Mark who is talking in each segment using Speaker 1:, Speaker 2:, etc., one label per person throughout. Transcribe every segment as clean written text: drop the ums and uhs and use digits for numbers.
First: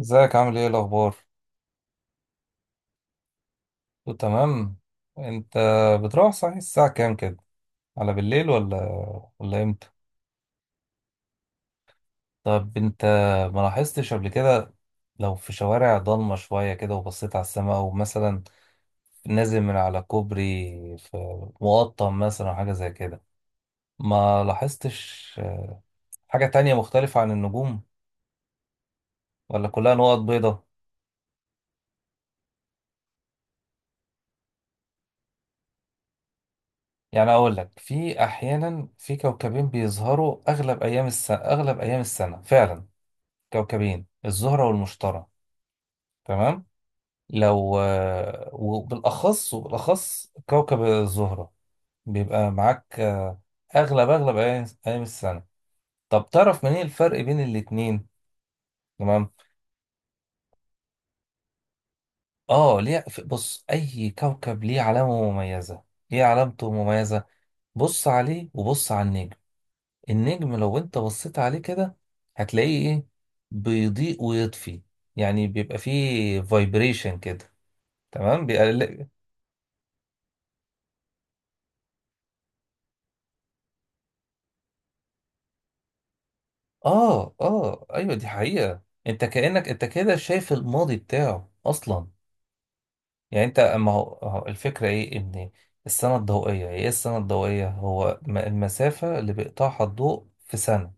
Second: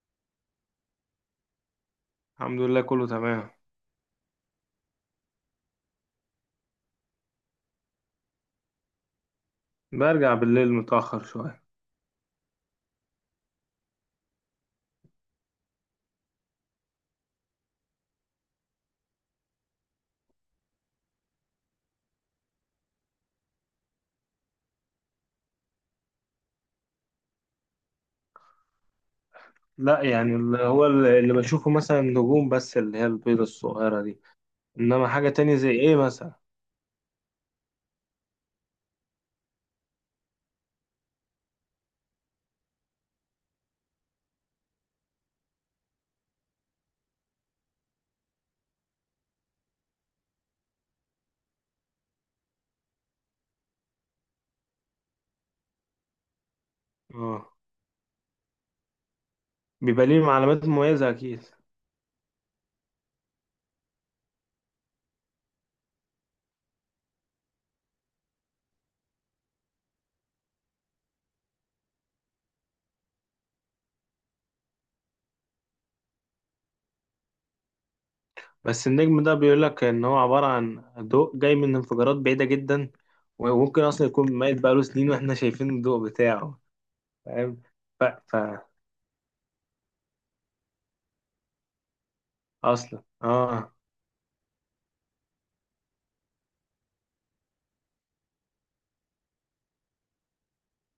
Speaker 1: ازيك عامل ايه الاخبار؟
Speaker 2: الحمد لله، كله تمام.
Speaker 1: كله تمام. انت بتروح صحيح الساعه كام كده؟ على بالليل ولا امتى؟
Speaker 2: برجع بالليل متأخر شوية.
Speaker 1: طب انت ما لاحظتش قبل كده، لو في شوارع ضلمه شويه كده وبصيت على السماء او مثلا نازل من على كوبري في مقطم مثلا او حاجه زي كده، ما لاحظتش حاجه تانية مختلفه عن النجوم، ولا كلها
Speaker 2: لا،
Speaker 1: نقط
Speaker 2: يعني اللي
Speaker 1: بيضاء؟
Speaker 2: هو اللي اللي بشوفه مثلا نجوم، بس اللي هي البيضة الصغيرة دي. إنما حاجة تانية زي إيه مثلا؟
Speaker 1: يعني اقول لك في احيانا في كوكبين بيظهروا اغلب ايام السنه فعلا، كوكبين، الزهرة والمشتري. تمام. لو وبالأخص كوكب الزهرة بيبقى معاك، أغلب أيام السنة. طب تعرف منين الفرق بين
Speaker 2: اه،
Speaker 1: الاتنين؟ تمام.
Speaker 2: بيبقى ليه علامات مميزة أكيد.
Speaker 1: آه ليه، بص، أي كوكب ليه علامة مميزة، ليه علامته مميزة. بص عليه وبص على النجم. النجم لو أنت بصيت عليه كده، هتلاقيه إيه؟ بيضيء ويطفي، يعني بيبقى فيه فايبريشن كده. تمام.
Speaker 2: بس النجم ده بيقول لك إن هو عبارة عن ضوء جاي من انفجارات بعيدة جدا، وممكن أصلا يكون ميت بقاله سنين وإحنا شايفين الضوء بتاعه.
Speaker 1: اه،
Speaker 2: فاهم.
Speaker 1: اه،
Speaker 2: ف...
Speaker 1: ايوه، دي
Speaker 2: ف...
Speaker 1: حقيقة. انت كأنك انت كده شايف الماضي بتاعه اصلا.
Speaker 2: أصلا
Speaker 1: يعني انت
Speaker 2: اه.
Speaker 1: اما هو الفكرة ايه، ان السنة الضوئية ايه؟ السنة الضوئية هو المسافة اللي بيقطعها الضوء في سنة.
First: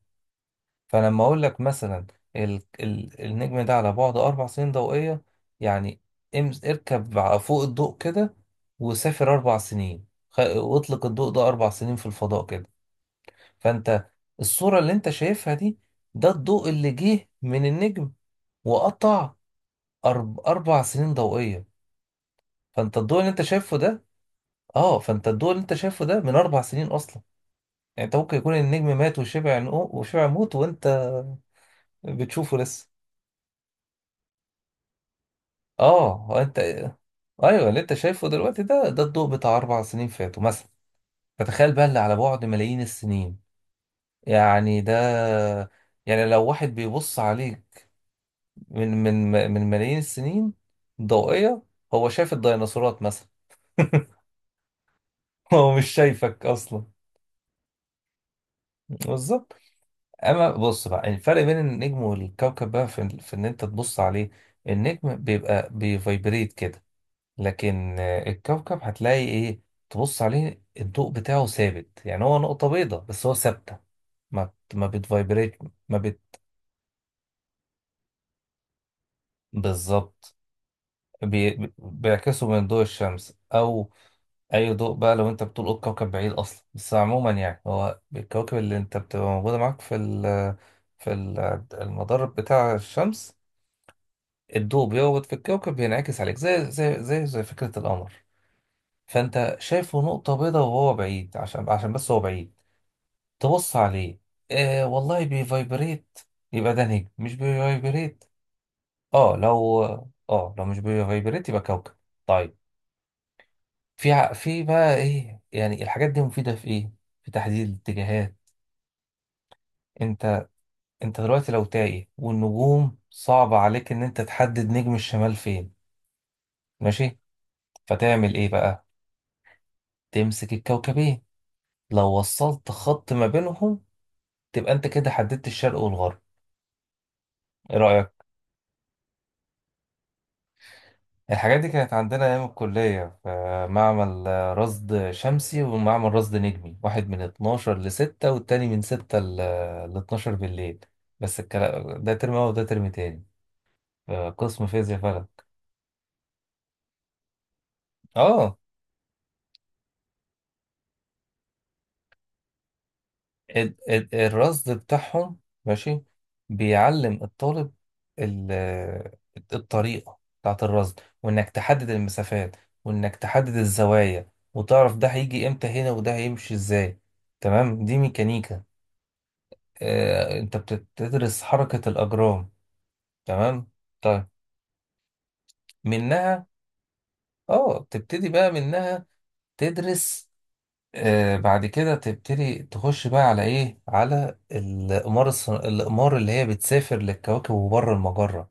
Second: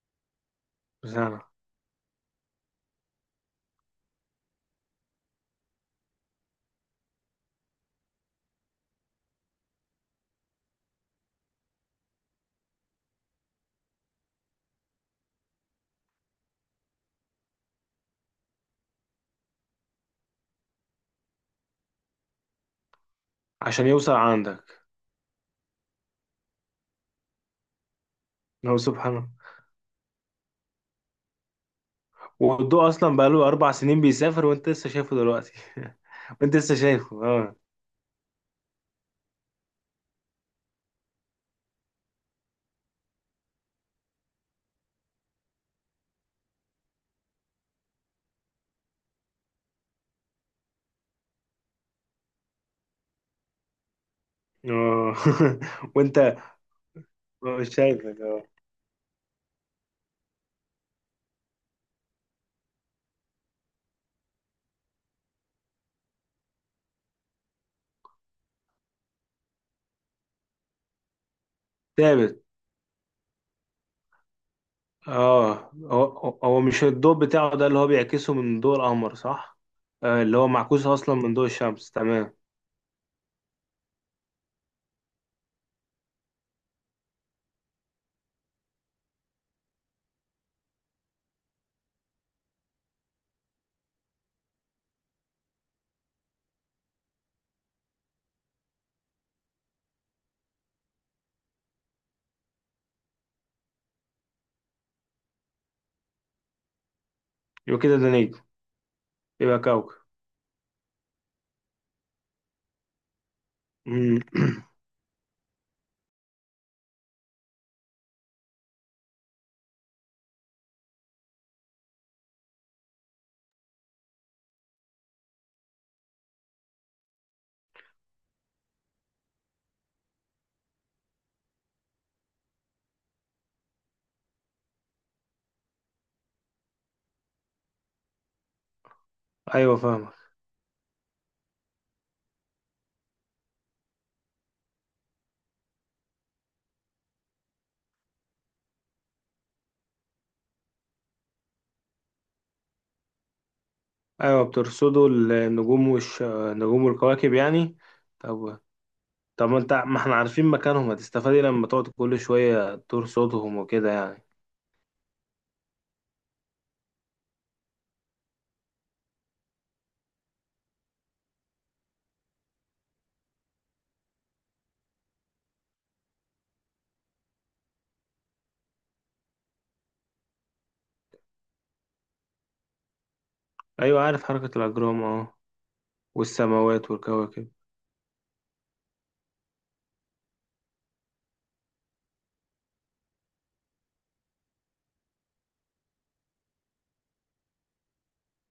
Speaker 2: بس
Speaker 1: فلما اقول
Speaker 2: أنا،
Speaker 1: لك مثلا النجم ده على بعد 4 سنين ضوئية، يعني اركب فوق الضوء كده، وسافر 4 سنين واطلق الضوء ده 4 سنين في الفضاء كده، فانت الصورة اللي انت شايفها دي، ده الضوء اللي جه من النجم وقطع 4 سنين ضوئية. فانت الضوء اللي انت شايفه
Speaker 2: عشان
Speaker 1: ده،
Speaker 2: يوصل عندك.
Speaker 1: اه، فانت الضوء اللي انت شايفه ده من 4 سنين أصلا. يعني انت ممكن يكون
Speaker 2: هو
Speaker 1: النجم مات
Speaker 2: سبحانه،
Speaker 1: وشبع، وشبع موت، وانت بتشوفه لسه.
Speaker 2: والضوء اصلا بقاله 4 سنين بيسافر وانت لسه شايفه دلوقتي.
Speaker 1: اه، هو
Speaker 2: وانت
Speaker 1: انت.
Speaker 2: لسه شايفه، اه.
Speaker 1: ايوه، اللي انت شايفه دلوقتي ده الضوء بتاع 4 سنين فاتوا مثلا. فتخيل بقى اللي على بعد ملايين السنين. يعني ده، يعني لو واحد بيبص عليك من ملايين السنين ضوئية، هو شايف الديناصورات مثلا.
Speaker 2: اه.
Speaker 1: هو مش
Speaker 2: وانت
Speaker 1: شايفك أصلا.
Speaker 2: مش شايفك، اه.
Speaker 1: بالظبط. أما بص بقى الفرق بين النجم والكوكب بقى في إن أنت تبص عليه. النجم بيبقى بيفايبريت كده، لكن الكوكب هتلاقي إيه؟ تبص عليه الضوء بتاعه ثابت، يعني هو
Speaker 2: ثابت.
Speaker 1: نقطة بيضاء بس هو ثابتة. ما بتفايبريت.
Speaker 2: اه،
Speaker 1: ما
Speaker 2: هو
Speaker 1: بت
Speaker 2: هو مش الضوء بتاعه ده اللي هو بيعكسه من ضوء القمر، صح؟ آه،
Speaker 1: بالظبط.
Speaker 2: اللي هو معكوس اصلا من ضوء الشمس، تمام.
Speaker 1: بيعكسوا من ضوء الشمس، أو اي ضوء بقى لو انت بتطول الكوكب بعيد اصلا، بس عموما يعني هو الكواكب اللي انت بتبقى موجوده معاك في ال- المدار بتاع الشمس. الضوء بيقعد في الكوكب بينعكس عليك، زي فكره القمر، فانت شايفه نقطه بيضاء وهو بعيد، عشان بس هو بعيد. تبص عليه، آه والله بيفايبريت، يبقى ده نجم، مش
Speaker 2: يبقى كده ده
Speaker 1: بيفايبريت.
Speaker 2: نجم.
Speaker 1: اه،
Speaker 2: يبقى
Speaker 1: لو.
Speaker 2: كوكب.
Speaker 1: اه، لو مش بيفايبريت يبقى كوكب. طيب. في
Speaker 2: مم.
Speaker 1: في بقى ايه يعني الحاجات دي مفيده في ايه؟ في تحديد الاتجاهات. انت انت دلوقتي لو تايه والنجوم، صعب عليك ان انت تحدد نجم الشمال فين، ماشي، فتعمل ايه بقى؟ تمسك الكوكبين، لو وصلت خط ما بينهم، تبقى انت كده حددت الشرق والغرب. ايه رأيك؟
Speaker 2: ايوه، فاهمك.
Speaker 1: الحاجات دي كانت عندنا ايام الكلية في معمل رصد شمسي ومعمل رصد نجمي، واحد من 12 ل 6 والتاني من 6 ل 12 بالليل. بس الكلام ده ترم اول وده ترم تاني.
Speaker 2: ايوه،
Speaker 1: قسم فيزياء
Speaker 2: بترصدوا
Speaker 1: فلك.
Speaker 2: النجوم والكواكب يعني.
Speaker 1: اه.
Speaker 2: طب طب، ما احنا عارفين مكانهم، هتستفاد إيه لما تقعد كل شويه ترصدهم وكده يعني؟
Speaker 1: الرصد بتاعهم، ماشي، بيعلم الطالب ال- الطريقة بتاعت الرصد، وإنك تحدد المسافات، وإنك تحدد الزوايا، وتعرف ده هيجي إمتى هنا وده هيمشي إزاي. تمام، دي ميكانيكا. أنت بتدرس حركة الأجرام. تمام.
Speaker 2: ايوه، عارف
Speaker 1: طيب
Speaker 2: حركة الاجرام، اه.
Speaker 1: منها،
Speaker 2: والسماوات والكواكب.
Speaker 1: تبتدي بقى منها تدرس. بعد كده تبتدي تخش بقى على ايه؟ على الأقمار، الأقمار اللي هي بتسافر للكواكب وبره المجرة.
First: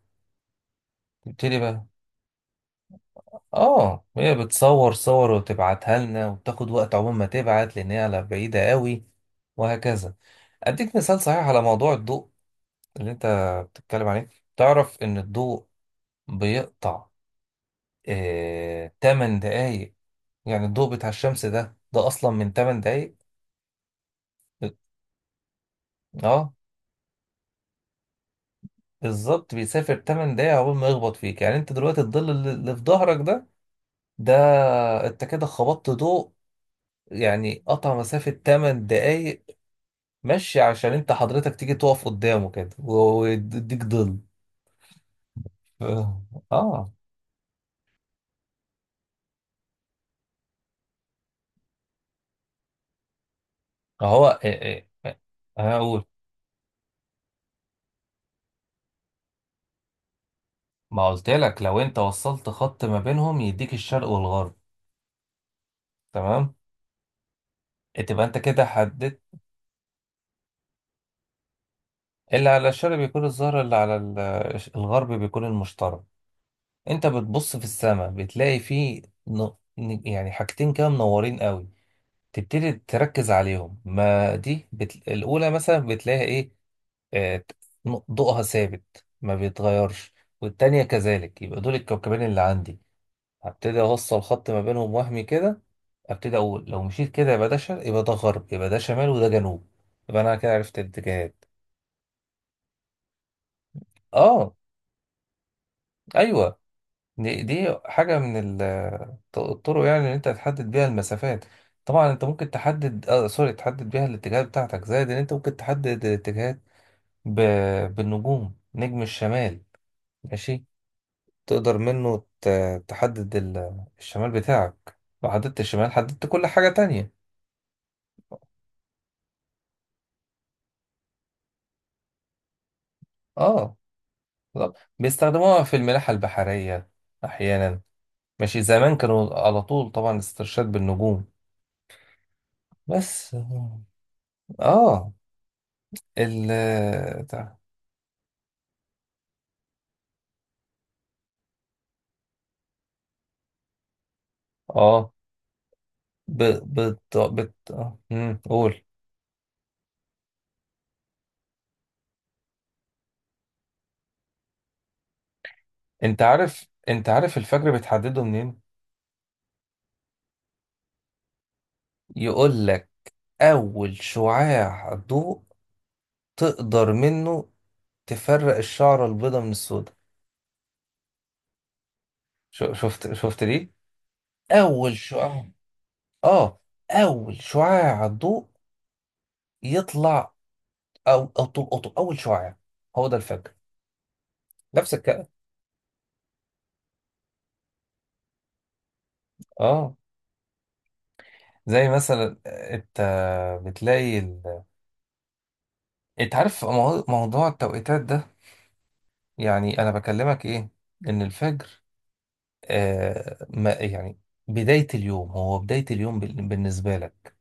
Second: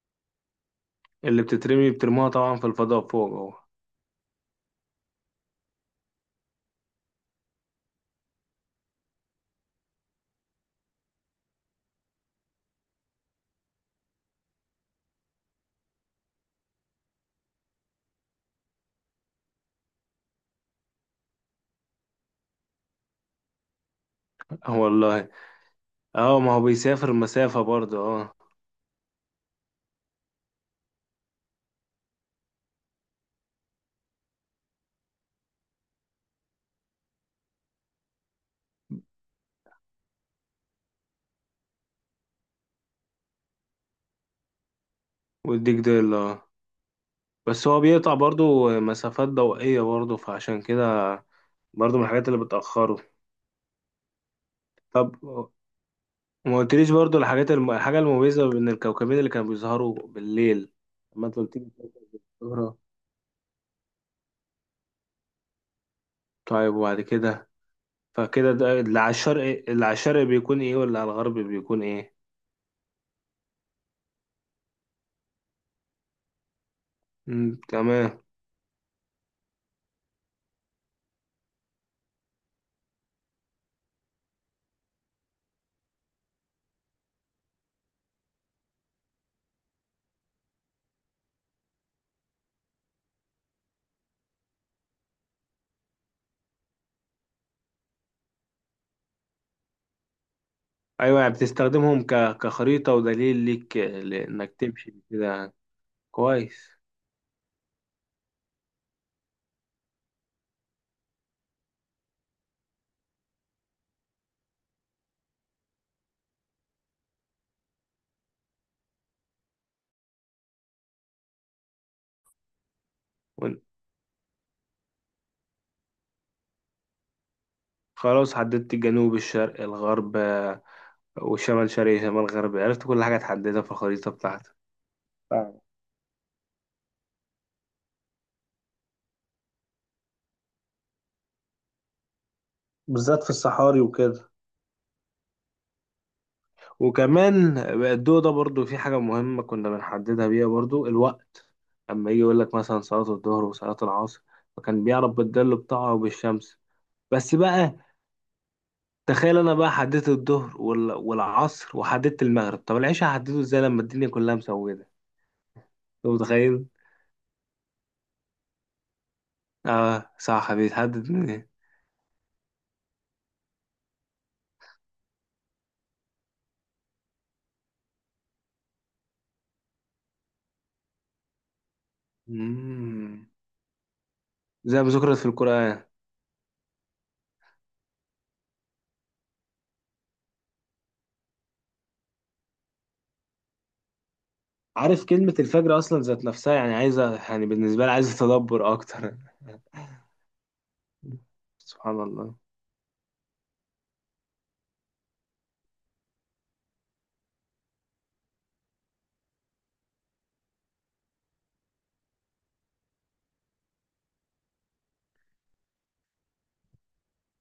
Speaker 2: اللي
Speaker 1: تبتدي بقى،
Speaker 2: بترموها طبعا في الفضاء فوق، اه.
Speaker 1: اه، هي بتصور صور وتبعتها لنا، وبتاخد وقت عقبال ما تبعت، لأن هي على بعيدة قوي، وهكذا. أديك مثال صحيح على موضوع الضوء اللي أنت بتتكلم عليه. تعرف إن الضوء بيقطع 8 دقايق؟ يعني الضوء بتاع الشمس ده أصلا من 8 دقايق.
Speaker 2: آه، والله. اه، ما
Speaker 1: اه،
Speaker 2: هو بيسافر مسافة برضه، اه.
Speaker 1: بالظبط، بيسافر 8 دقايق عقبال ما يخبط فيك. يعني انت دلوقتي الظل اللي في ظهرك ده، ده انت كده خبطت ضوء، يعني قطع مسافة 8 دقايق مشي، عشان انت حضرتك تيجي تقف قدامه كده ويديك ظل.
Speaker 2: والديك ديل،
Speaker 1: اه.
Speaker 2: اه.
Speaker 1: آه.
Speaker 2: بس هو بيقطع برضه مسافات ضوئية برضه، فعشان كده برضه من الحاجات اللي بتأخره.
Speaker 1: هو إيه؟
Speaker 2: طب،
Speaker 1: انا اقول،
Speaker 2: ما قلتليش برضه الحاجات الحاجة المميزة بين الكوكبين اللي كانوا بيظهروا بالليل.
Speaker 1: ما
Speaker 2: لما
Speaker 1: قلت
Speaker 2: انت قلت
Speaker 1: لك
Speaker 2: لي
Speaker 1: لو انت
Speaker 2: كوكب
Speaker 1: وصلت
Speaker 2: الزهرة.
Speaker 1: خط ما بينهم يديك الشرق والغرب، تمام؟
Speaker 2: طيب، وبعد كده؟
Speaker 1: تبقى انت
Speaker 2: فكده
Speaker 1: كده
Speaker 2: ده اللي على
Speaker 1: حددت.
Speaker 2: الشرق اللي على الشرق بيكون ايه، واللي على الغرب بيكون ايه؟
Speaker 1: اللي على الشرق بيكون الزهرة، اللي على الغرب بيكون المشترك. انت بتبص
Speaker 2: مم،
Speaker 1: في السماء
Speaker 2: تمام.
Speaker 1: بتلاقي فيه يعني حاجتين كده منورين قوي، تبتدي تركز عليهم، ما دي الاولى مثلا بتلاقي ايه؟ آه... ت- ضوءها ثابت ما بيتغيرش، والتانية كذلك، يبقى دول الكوكبين اللي عندي. هبتدي اوصل خط ما بينهم وهمي كده، ابتدي اقول لو مشيت كده يبقى ده شرق، يبقى ده غرب، يبقى ده شمال، وده جنوب. يبقى انا كده عرفت
Speaker 2: ايوه، يعني
Speaker 1: الاتجاهات.
Speaker 2: بتستخدمهم كخريطة ودليل ليك لانك
Speaker 1: اه.
Speaker 2: تمشي كده.
Speaker 1: ايوه.
Speaker 2: كويس.
Speaker 1: دي حاجة من الطرق، يعني إن أنت تحدد بيها المسافات. طبعا أنت ممكن تحدد، آه سوري تحدد بيها الاتجاهات بتاعتك، زائد إن أنت ممكن تحدد الاتجاهات ب... بالنجوم، نجم الشمال، ماشي، تقدر منه تحدد
Speaker 2: وإن-
Speaker 1: الشمال بتاعك. لو حددت الشمال، حددت كل حاجة تانية.
Speaker 2: خلاص، حددت الجنوب، الشرق، الغرب، والشمال شرقي، شمال غربي. عرفت كل حاجة تحددها في
Speaker 1: اه،
Speaker 2: الخريطة بتاعتك.
Speaker 1: بالظبط.
Speaker 2: فاهم.
Speaker 1: بيستخدموها في الملاحة البحرية أحيانا. ماشي، زمان كانوا على طول طبعا استرشاد بالنجوم.
Speaker 2: بالذات في
Speaker 1: بس.
Speaker 2: الصحاري وكده.
Speaker 1: اه. ال
Speaker 2: وكمان بقى الضوء ده برضو في حاجة مهمة كنا بنحددها بيها برضو، الوقت. أما يجي يقول لك مثلا صلاة الظهر وصلاة العصر، فكان بيعرف
Speaker 1: اه
Speaker 2: بالظل بتاعه
Speaker 1: ب...
Speaker 2: وبالشمس.
Speaker 1: بت...
Speaker 2: بس
Speaker 1: بت...
Speaker 2: بقى،
Speaker 1: آه، مم. قول.
Speaker 2: تخيل انا بقى حددت الظهر والعصر وحددت المغرب، طب العشاء هحدده ازاي لما الدنيا كلها مسودة؟ انت
Speaker 1: انت عارف
Speaker 2: متخيل.
Speaker 1: انت عارف الفجر بتحدده منين؟
Speaker 2: اه، صح، بيتحدد من ايه؟
Speaker 1: يقول لك اول شعاع ضوء تقدر منه تفرق الشعرة البيضاء من السوداء. شفت
Speaker 2: مم.
Speaker 1: شفت دي،
Speaker 2: زي ما
Speaker 1: اول
Speaker 2: ذكرت في
Speaker 1: شعاع.
Speaker 2: القرآن.
Speaker 1: اه. اول شعاع ضوء يطلع، او او طول أو طول- اول شعاع، هو ده الفجر. نفس
Speaker 2: عارف
Speaker 1: الكلام.
Speaker 2: كلمة الفجر أصلا ذات نفسها، يعني عايزة، يعني بالنسبة لي عايزة تدبر أكتر.
Speaker 1: اه. زي
Speaker 2: سبحان الله.
Speaker 1: مثلا، انت بتلاقي انت عارف موضوع التوقيتات ده، يعني انا بكلمك ايه؟ ان الفجر، ما يعني بداية اليوم، هو بداية اليوم بالنسبة لك،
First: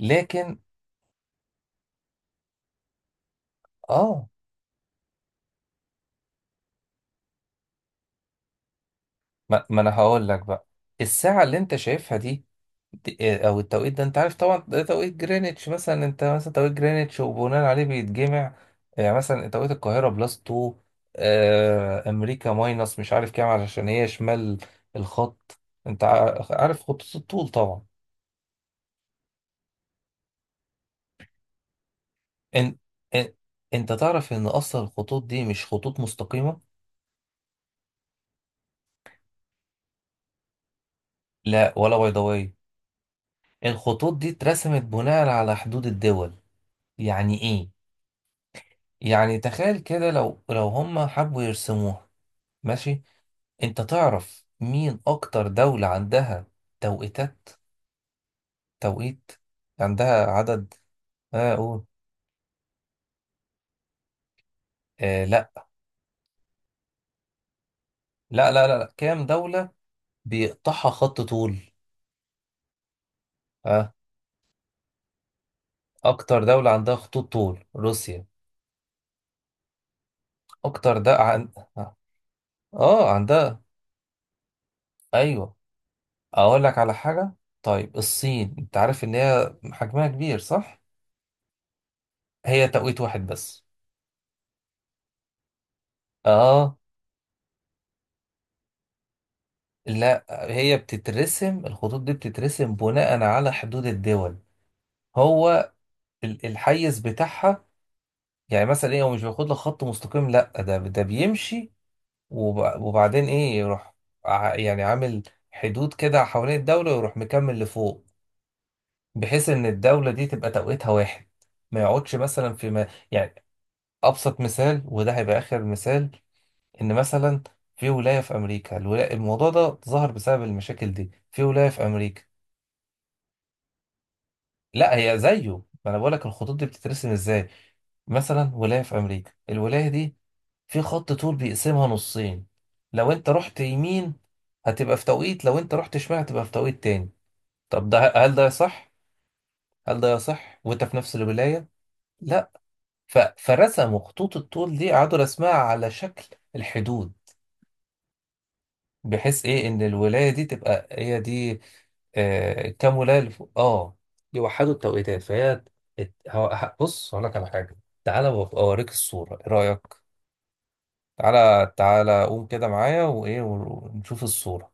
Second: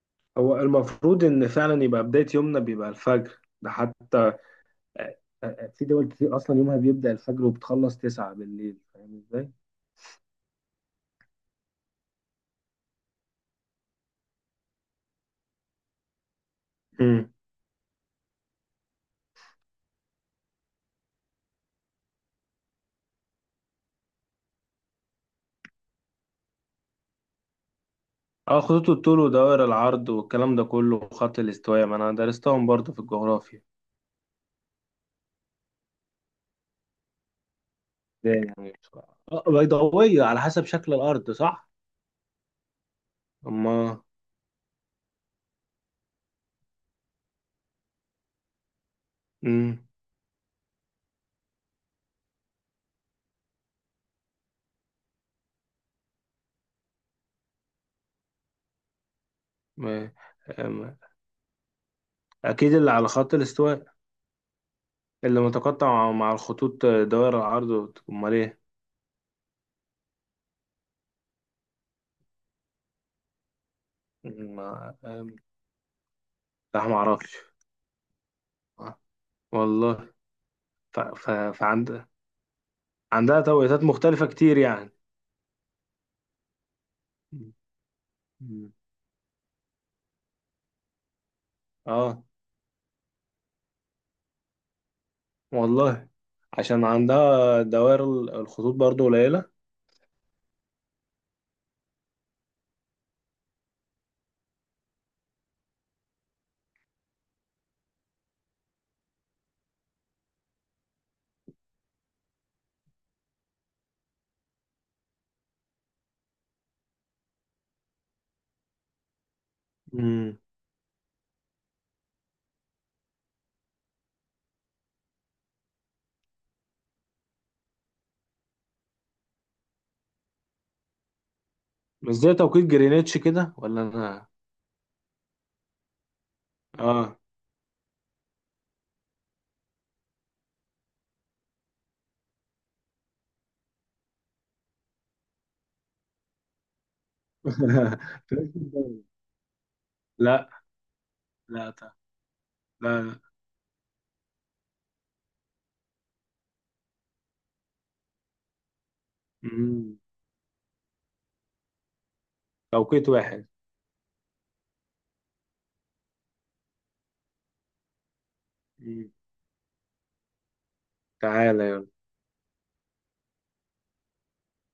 Speaker 1: لكن.
Speaker 2: هو المفروض إن فعلا يبقى بداية يومنا بيبقى الفجر ده
Speaker 1: اه.
Speaker 2: حتى. في دول كتير أصلا يومها بيبدأ الفجر وبتخلص 9 بالليل، فاهم إزاي؟
Speaker 1: ما انا هقول لك بقى، الساعة اللي انت شايفها دي، او التوقيت ده، انت عارف طبعا ده توقيت جرeenwich مثلا، انت مثلا توقيت جرeenwich، وبناء عليه بيتجمع. يعني مثلا توقيت القاهرة بلس 2، امريكا ماينس مش عارف كام، علشان هي شمال الخط. انت عارف خطوط الطول طبعا،
Speaker 2: اه، خطوط الطول ودوائر العرض والكلام ده كله وخط الاستواء، ما انا درستهم
Speaker 1: ان
Speaker 2: برضه في
Speaker 1: ان
Speaker 2: الجغرافيا.
Speaker 1: انت تعرف ان اصلا الخطوط دي مش خطوط مستقيمة.
Speaker 2: ده يعني بيضاوية على حسب شكل الارض، صح؟
Speaker 1: لا، ولا بيضاوية،
Speaker 2: اما
Speaker 1: الخطوط دي اترسمت بناء على حدود الدول. يعني ايه؟ يعني تخيل
Speaker 2: امم
Speaker 1: كده، لو هم حبوا يرسموها، ماشي. انت تعرف مين اكتر دولة عندها توقيتات؟ توقيت
Speaker 2: ما-
Speaker 1: عندها عدد.
Speaker 2: أما-
Speaker 1: اه قول.
Speaker 2: اكيد اللي على خط الاستواء، اللي
Speaker 1: لا،
Speaker 2: متقطع مع الخطوط، دوائر العرض، امال
Speaker 1: لا،
Speaker 2: ايه؟
Speaker 1: لا، لا، لا. كام دولة بيقطعها خط طول؟ اه.
Speaker 2: أمم، ما أم،
Speaker 1: اكتر دولة
Speaker 2: لا، ما
Speaker 1: عندها خطوط
Speaker 2: اعرفش،
Speaker 1: طول روسيا.
Speaker 2: والله.
Speaker 1: اكتر
Speaker 2: ف...
Speaker 1: ده
Speaker 2: ف... فعند
Speaker 1: اه،
Speaker 2: عندها
Speaker 1: عندها.
Speaker 2: توقيتات مختلفة كتير يعني.
Speaker 1: ايوه، اقول لك على حاجه. طيب الصين،
Speaker 2: مم.
Speaker 1: انت عارف ان هي حجمها كبير، صح؟
Speaker 2: اه،
Speaker 1: هي توقيت واحد بس.
Speaker 2: والله،
Speaker 1: اه.
Speaker 2: عشان عندها دوائر، الخطوط برضو قليلة.
Speaker 1: لا، هي بتترسم الخطوط دي بتترسم بناء على حدود الدول، هو الحيز بتاعها. يعني مثلا ايه، هو مش بياخد لك خط مستقيم، لا ده بيمشي وبعدين ايه، يروح، يعني عامل حدود كده حوالين الدوله ويروح مكمل لفوق، بحيث ان الدوله دي
Speaker 2: امم
Speaker 1: تبقى توقيتها واحد، ما يقعدش مثلا في، ما يعني، ابسط مثال وده هيبقى اخر مثال، ان مثلا في ولايه في امريكا، الولاية، الموضوع ده ظهر بسبب المشاكل دي، في ولايه في
Speaker 2: مش
Speaker 1: امريكا.
Speaker 2: زي توقيت جرينتش كده، ولا انا؟
Speaker 1: لا، هي زيه. ما انا بقول لك الخطوط دي بتترسم
Speaker 2: اه.
Speaker 1: ازاي. مثلا ولايه في امريكا، الولايه دي في خط طول بيقسمها نصين، لو انت رحت يمين هتبقى في توقيت، لو انت رحت شمال هتبقى في توقيت تاني. طب هل ده صح؟ هل ده
Speaker 2: لا
Speaker 1: يصح وانت في نفس الولايه؟
Speaker 2: لا لا
Speaker 1: لا.
Speaker 2: لا لا.
Speaker 1: فرسموا خطوط الطول دي، قعدوا رسمها على شكل الحدود، بحيث ايه ان
Speaker 2: مم.
Speaker 1: الولايه دي تبقى هي دي. كام
Speaker 2: توقيت
Speaker 1: ولايه اللي
Speaker 2: واحد.
Speaker 1: فوق؟ اه. يوحدوا التوقيتات، فهي بص هقول لك على حاجه، تعالى وأبقى اوريك
Speaker 2: مم.
Speaker 1: الصوره، ايه رايك؟ تعالى
Speaker 2: تعالى.
Speaker 1: تعالى، قوم كده معايا وايه ونشوف الصوره.